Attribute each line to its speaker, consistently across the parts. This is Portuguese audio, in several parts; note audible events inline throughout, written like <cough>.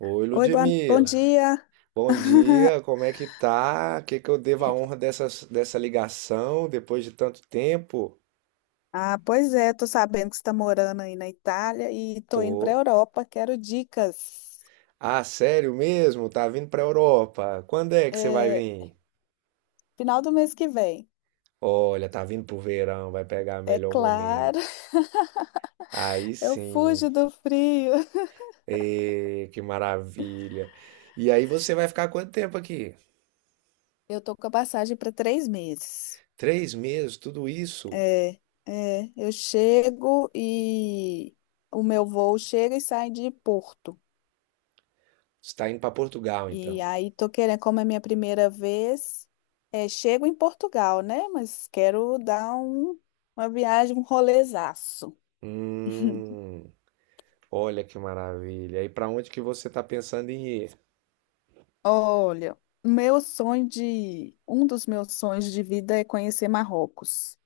Speaker 1: Oi,
Speaker 2: Oi, bom
Speaker 1: Ludmila.
Speaker 2: dia.
Speaker 1: Bom dia,
Speaker 2: <laughs>
Speaker 1: como é que tá? O que que eu devo a honra dessa ligação depois de tanto tempo?
Speaker 2: Ah, pois é, tô sabendo que você está morando aí na Itália e tô indo para a
Speaker 1: Tô.
Speaker 2: Europa. Quero dicas.
Speaker 1: Ah, sério mesmo? Tá vindo pra Europa? Quando é que você vai
Speaker 2: É,
Speaker 1: vir?
Speaker 2: final do mês que vem.
Speaker 1: Olha, tá vindo pro verão, vai pegar
Speaker 2: É
Speaker 1: melhor
Speaker 2: claro,
Speaker 1: momento.
Speaker 2: <laughs>
Speaker 1: Aí
Speaker 2: eu
Speaker 1: sim.
Speaker 2: fujo do frio.
Speaker 1: Ê, que maravilha. E aí você vai ficar quanto tempo aqui?
Speaker 2: Eu tô com a passagem para 3 meses.
Speaker 1: 3 meses, tudo isso?
Speaker 2: É, eu chego e o meu voo chega e sai de Porto.
Speaker 1: Você tá indo pra Portugal,
Speaker 2: E
Speaker 1: então.
Speaker 2: aí tô querendo, como é minha primeira vez, chego em Portugal, né? Mas quero dar uma viagem, um rolezaço.
Speaker 1: Hum. Olha que maravilha. E para onde que você está pensando em ir?
Speaker 2: Olha, um dos meus sonhos de vida é conhecer Marrocos.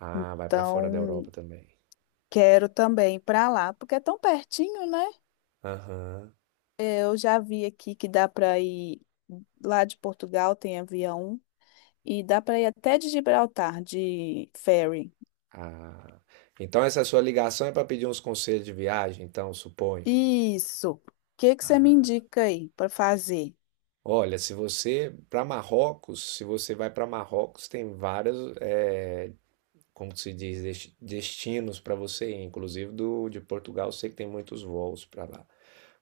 Speaker 1: Ah, vai para fora da Europa
Speaker 2: Então,
Speaker 1: também.
Speaker 2: quero também ir para lá, porque é tão pertinho, né?
Speaker 1: Aham.
Speaker 2: Eu já vi aqui que dá para ir lá de Portugal, tem avião, e dá para ir até de Gibraltar de ferry.
Speaker 1: Ah. Então essa sua ligação é para pedir uns conselhos de viagem, então, suponho.
Speaker 2: Isso. O que que você me
Speaker 1: Ah.
Speaker 2: indica aí para fazer?
Speaker 1: Olha, se você para Marrocos, se você vai para Marrocos, tem vários, como que se diz, destinos para você ir. Inclusive do de Portugal, eu sei que tem muitos voos para lá.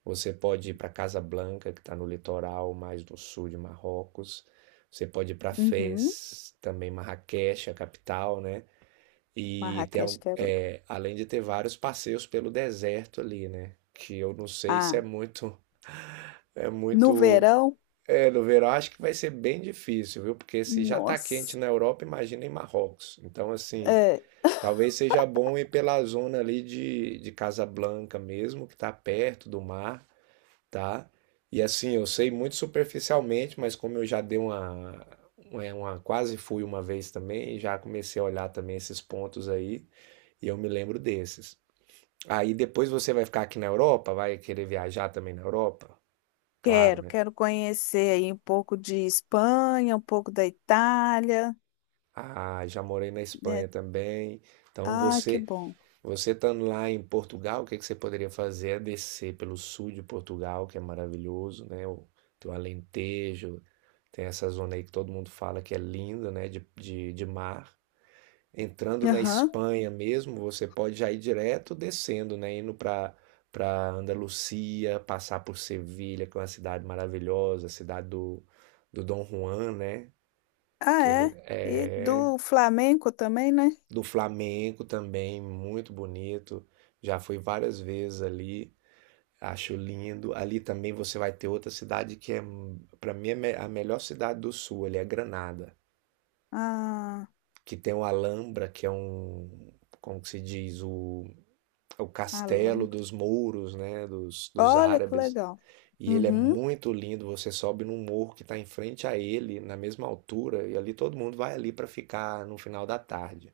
Speaker 1: Você pode ir para Casablanca, que está no litoral mais do sul de Marrocos. Você pode ir para
Speaker 2: Uhum.
Speaker 1: Fez, também Marrakech, a capital, né? E tem,
Speaker 2: Marrakech, quero ir.
Speaker 1: além de ter vários passeios pelo deserto ali, né? Que eu não sei se é
Speaker 2: Ah,
Speaker 1: muito, é
Speaker 2: no
Speaker 1: muito,
Speaker 2: verão?
Speaker 1: no verão acho que vai ser bem difícil, viu? Porque se já tá
Speaker 2: Nossa.
Speaker 1: quente na Europa, imagina em Marrocos. Então, assim,
Speaker 2: É,
Speaker 1: talvez seja bom ir pela zona ali de Casablanca mesmo, que tá perto do mar, tá? E assim, eu sei muito superficialmente, mas como eu já dei uma- quase fui uma vez também, já comecei a olhar também esses pontos aí, e eu me lembro desses. Aí depois você vai ficar aqui na Europa, vai querer viajar também na Europa? Claro,
Speaker 2: quero,
Speaker 1: né?
Speaker 2: quero conhecer aí um pouco de Espanha, um pouco da Itália,
Speaker 1: Ah, já morei na
Speaker 2: né?
Speaker 1: Espanha também. Então
Speaker 2: Ah, que
Speaker 1: você
Speaker 2: bom.
Speaker 1: Você estando lá em Portugal, o que que você poderia fazer é descer pelo sul de Portugal, que é maravilhoso, né? Tem o Alentejo, tem essa zona aí que todo mundo fala que é linda, né? De mar. Entrando na
Speaker 2: Aham.
Speaker 1: Espanha mesmo, você pode já ir direto descendo, né? Indo para Andalucia, passar por Sevilha, que é uma cidade maravilhosa, a cidade do Dom Juan, né?
Speaker 2: Ah,
Speaker 1: Que ele
Speaker 2: é.
Speaker 1: é
Speaker 2: E do Flamengo também, né?
Speaker 1: do Flamengo também, muito bonito. Já fui várias vezes ali, acho lindo. Ali também você vai ter outra cidade que é, para mim, a melhor cidade do sul, ali é Granada,
Speaker 2: Ah,
Speaker 1: que tem o Alhambra, que é um, como que se diz, o castelo
Speaker 2: Alhambra.
Speaker 1: dos mouros, né, dos
Speaker 2: Olha que
Speaker 1: árabes.
Speaker 2: legal.
Speaker 1: E ele é
Speaker 2: Uhum.
Speaker 1: muito lindo, você sobe num morro que está em frente a ele, na mesma altura, e ali todo mundo vai ali para ficar no final da tarde.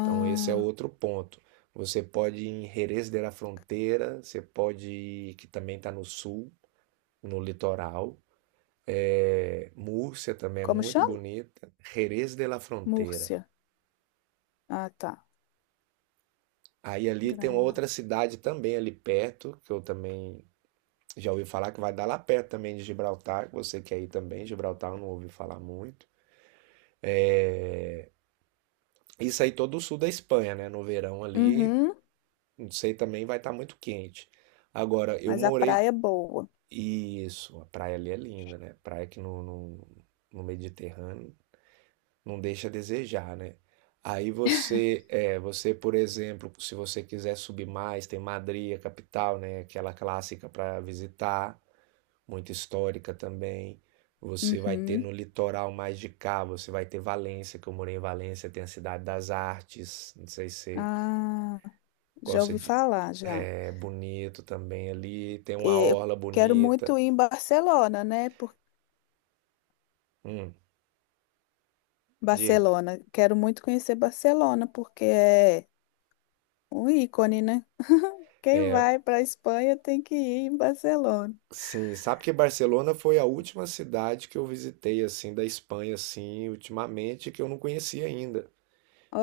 Speaker 1: Então, esse é outro ponto. Você pode ir em Jerez de la Frontera, você pode ir, que também está no sul, no litoral. É, Múrcia também é
Speaker 2: como
Speaker 1: muito
Speaker 2: chama?
Speaker 1: bonita. Jerez de la Frontera.
Speaker 2: Múrcia. Ah, tá.
Speaker 1: Aí ali tem uma
Speaker 2: Granada.
Speaker 1: outra cidade também ali perto, que eu também já ouvi falar que vai dar lá perto também de Gibraltar, que você quer ir também. Gibraltar eu não ouvi falar muito. Isso aí todo o sul da Espanha, né? No verão ali,
Speaker 2: Uhum.
Speaker 1: não sei, também vai estar muito quente. Agora, eu
Speaker 2: Mas a
Speaker 1: morei.
Speaker 2: praia é boa.
Speaker 1: Isso, a praia ali é linda, né? Praia que no Mediterrâneo não deixa a desejar, né? Aí você, você, por exemplo, se você quiser subir mais, tem Madrid, a capital, né? Aquela clássica para visitar, muito histórica também. Você vai ter no
Speaker 2: Uhum.
Speaker 1: litoral mais de cá, você vai ter Valência, que eu morei em Valência, tem a Cidade das Artes, não sei se você
Speaker 2: Ah, já
Speaker 1: gosta
Speaker 2: ouvi
Speaker 1: de,
Speaker 2: falar, já.
Speaker 1: é bonito também ali, tem uma
Speaker 2: Eu
Speaker 1: orla
Speaker 2: quero muito
Speaker 1: bonita.
Speaker 2: ir em Barcelona, né? Por...
Speaker 1: Hum, diga.
Speaker 2: Barcelona. Quero muito conhecer Barcelona, porque é um ícone, né? Quem vai para a Espanha tem que ir em Barcelona.
Speaker 1: Sim, sabe que Barcelona foi a última cidade que eu visitei assim da Espanha assim, ultimamente que eu não conhecia ainda.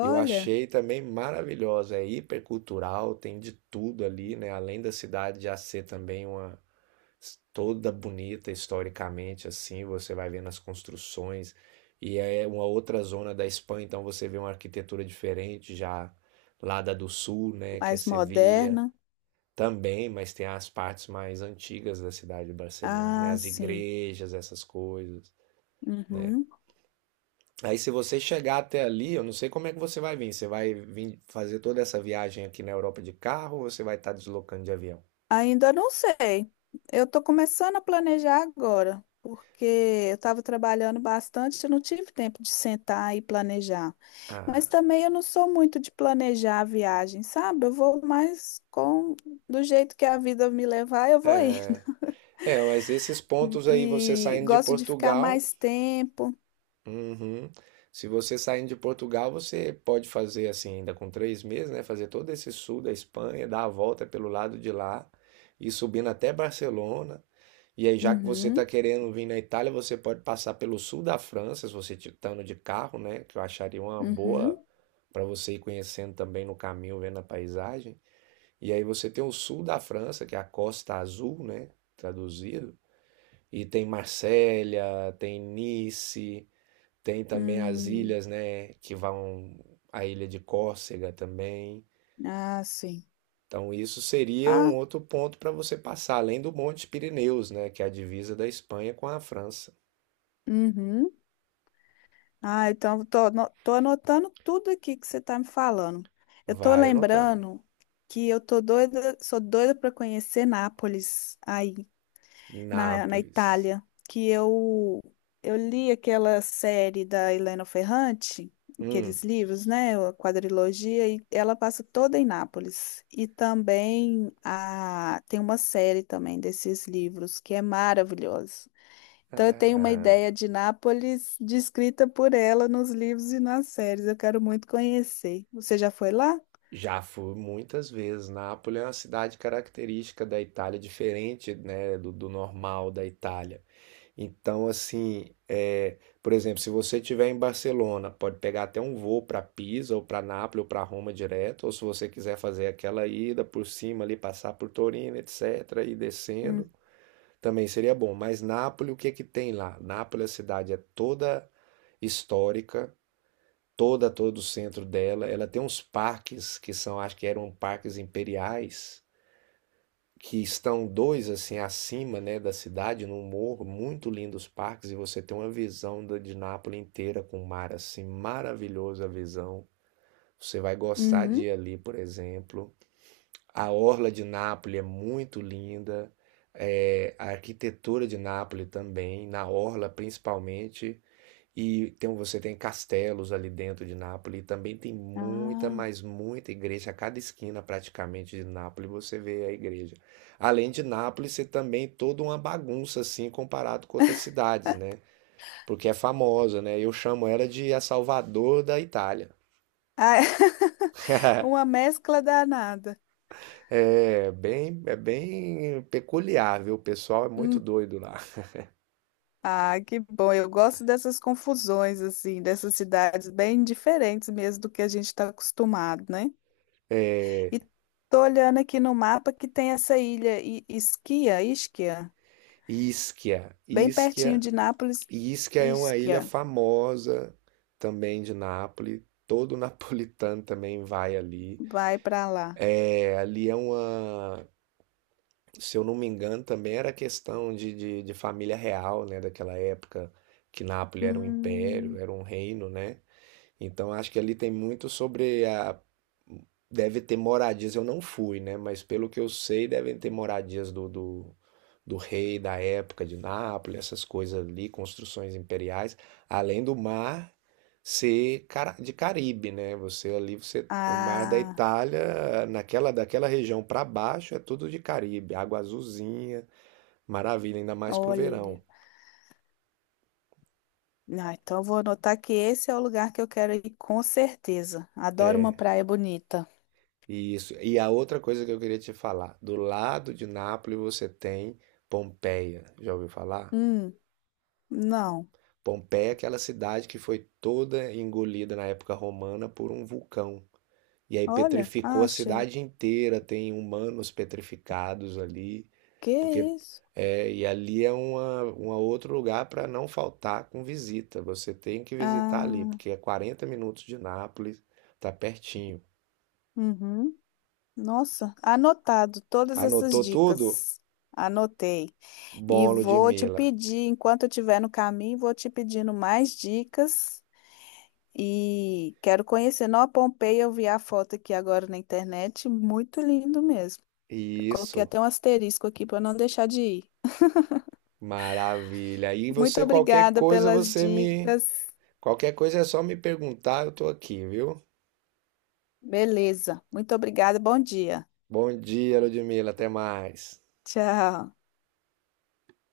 Speaker 1: E eu achei também maravilhosa, é hipercultural, tem de tudo ali, né? Além da cidade já ser também uma toda bonita historicamente assim, você vai vendo as construções e é uma outra zona da Espanha, então você vê uma arquitetura diferente já lá da do sul, né, que é
Speaker 2: mais
Speaker 1: Sevilha.
Speaker 2: moderna.
Speaker 1: Também, mas tem as partes mais antigas da cidade de Barcelona, né?
Speaker 2: Ah,
Speaker 1: As
Speaker 2: sim.
Speaker 1: igrejas, essas coisas, né?
Speaker 2: Uhum.
Speaker 1: Aí se você chegar até ali, eu não sei como é que você vai vir. Você vai vir fazer toda essa viagem aqui na Europa de carro ou você vai estar deslocando de avião?
Speaker 2: Ainda não sei. Eu estou começando a planejar agora, porque eu estava trabalhando bastante, eu não tive tempo de sentar e planejar.
Speaker 1: Ah,
Speaker 2: Mas também eu não sou muito de planejar a viagem, sabe? Eu vou mais com do jeito que a vida me levar, eu vou ir. <laughs>
Speaker 1: é, mas esses pontos aí, você
Speaker 2: E
Speaker 1: saindo de
Speaker 2: gosto de ficar
Speaker 1: Portugal.
Speaker 2: mais tempo.
Speaker 1: Uhum. Se você saindo de Portugal, você pode fazer assim, ainda com 3 meses, né? Fazer todo esse sul da Espanha, dar a volta pelo lado de lá e subindo até Barcelona. E aí, já que você está
Speaker 2: Uhum,
Speaker 1: querendo vir na Itália, você pode passar pelo sul da França, se você estando de carro, né? Que eu acharia uma
Speaker 2: uhum.
Speaker 1: boa para você ir conhecendo também no caminho, vendo a paisagem. E aí você tem o sul da França, que é a Costa Azul, né? Traduzido. E tem Marsella, tem Nice. Tem também as
Speaker 2: Hum,
Speaker 1: ilhas, né, que vão a ilha de Córcega também.
Speaker 2: ah, sim.
Speaker 1: Então isso seria
Speaker 2: Ah,
Speaker 1: um outro ponto para você passar, além do Monte Pirineus, né, que é a divisa da Espanha com a França.
Speaker 2: uhum. Ah, então tô anotando tudo aqui que você tá me falando. Eu tô
Speaker 1: Vai anotando.
Speaker 2: lembrando que eu tô doida, sou doida para conhecer Nápoles aí na
Speaker 1: Nápoles.
Speaker 2: Itália, que eu li aquela série da Helena Ferrante,
Speaker 1: Hum,
Speaker 2: aqueles livros, né, a quadrilogia, e ela passa toda em Nápoles. E também a tem uma série também desses livros que é maravilhosa. Então, eu tenho uma
Speaker 1: ah,
Speaker 2: ideia de Nápoles descrita por ela nos livros e nas séries. Eu quero muito conhecer. Você já foi lá?
Speaker 1: Já fui muitas vezes. Nápoles é uma cidade característica da Itália, diferente, né, do normal da Itália. Então, assim, por exemplo, se você estiver em Barcelona, pode pegar até um voo para Pisa ou para Nápoles ou para Roma direto, ou se você quiser fazer aquela ida por cima ali, passar por Torino, etc., e
Speaker 2: Hum.
Speaker 1: descendo, também seria bom. Mas Nápoles, o que que tem lá? Nápoles, a cidade é toda histórica, toda, todo o centro dela. Ela tem uns parques que são, acho que eram parques imperiais que estão dois assim acima, né, da cidade, num morro, muito lindos parques, e você tem uma visão da, de Nápoles inteira com o mar assim, maravilhosa a visão. Você vai gostar de
Speaker 2: Uhum.
Speaker 1: ir ali, por exemplo. A orla de Nápoles é muito linda. É, a arquitetura de Nápoles também, na orla principalmente, e tem, você tem castelos ali dentro de Nápoles, e também tem muita,
Speaker 2: Ah.
Speaker 1: mas muita igreja. A cada esquina praticamente de Nápoles você vê a igreja. Além de Nápoles, ser também toda uma bagunça assim comparado com outras cidades, né? Porque é famosa, né? Eu chamo ela de a Salvador da Itália.
Speaker 2: Ah, <laughs> uma mescla danada.
Speaker 1: É bem peculiar, viu? O pessoal é muito
Speaker 2: Hum.
Speaker 1: doido lá.
Speaker 2: Ah, que bom. Eu gosto dessas confusões, assim, dessas cidades bem diferentes mesmo do que a gente está acostumado, né? E tô olhando aqui no mapa que tem essa ilha Ischia, Ischia,
Speaker 1: Ischia,
Speaker 2: bem pertinho
Speaker 1: Ischia.
Speaker 2: de Nápoles,
Speaker 1: E isso que é uma ilha
Speaker 2: Ischia.
Speaker 1: famosa também de Nápoles. <laughs> Todo napolitano também vai ali.
Speaker 2: Vai para lá.
Speaker 1: É, ali é uma, se eu não me engano, também era questão de família real, né? Daquela época que Nápoles era um império,
Speaker 2: Hum,
Speaker 1: era um reino, né? Então acho que ali tem muito sobre a. Deve ter moradias, eu não fui, né? Mas pelo que eu sei, devem ter moradias do rei da época de Nápoles, essas coisas ali, construções imperiais, além do mar ser de Caribe, né? Você, o mar da
Speaker 2: ah,
Speaker 1: Itália, naquela daquela região para baixo é tudo de Caribe, água azulzinha, maravilha, ainda mais pro
Speaker 2: olha.
Speaker 1: verão.
Speaker 2: Ah, então eu vou anotar que esse é o lugar que eu quero ir com certeza. Adoro uma
Speaker 1: É.
Speaker 2: praia bonita.
Speaker 1: Isso. E a outra coisa que eu queria te falar, do lado de Nápoles você tem Pompeia. Já ouviu falar?
Speaker 2: Hum, não.
Speaker 1: Pompeia é aquela cidade que foi toda engolida na época romana por um vulcão. E aí
Speaker 2: Olha,
Speaker 1: petrificou
Speaker 2: ah,
Speaker 1: a
Speaker 2: achei.
Speaker 1: cidade inteira, tem humanos petrificados ali,
Speaker 2: Que
Speaker 1: porque
Speaker 2: isso?
Speaker 1: e ali é uma outro lugar para não faltar com visita. Você tem que visitar ali,
Speaker 2: Ah,
Speaker 1: porque é 40 minutos de Nápoles, tá pertinho.
Speaker 2: uhum. Nossa, anotado todas essas
Speaker 1: Anotou tudo?
Speaker 2: dicas. Anotei. E
Speaker 1: Bom,
Speaker 2: vou te
Speaker 1: Ludmila.
Speaker 2: pedir, enquanto eu estiver no caminho, vou te pedindo mais dicas. E quero conhecer Nova Pompeia. Eu vi a foto aqui agora na internet. Muito lindo mesmo. Eu coloquei
Speaker 1: Isso,
Speaker 2: até um asterisco aqui para não deixar de ir.
Speaker 1: maravilha. E
Speaker 2: Muito
Speaker 1: você, qualquer
Speaker 2: obrigada
Speaker 1: coisa,
Speaker 2: pelas
Speaker 1: você me.
Speaker 2: dicas.
Speaker 1: Qualquer coisa é só me perguntar, eu tô aqui, viu?
Speaker 2: Beleza. Muito obrigada. Bom dia.
Speaker 1: Bom dia, Ludmila, até mais.
Speaker 2: Tchau.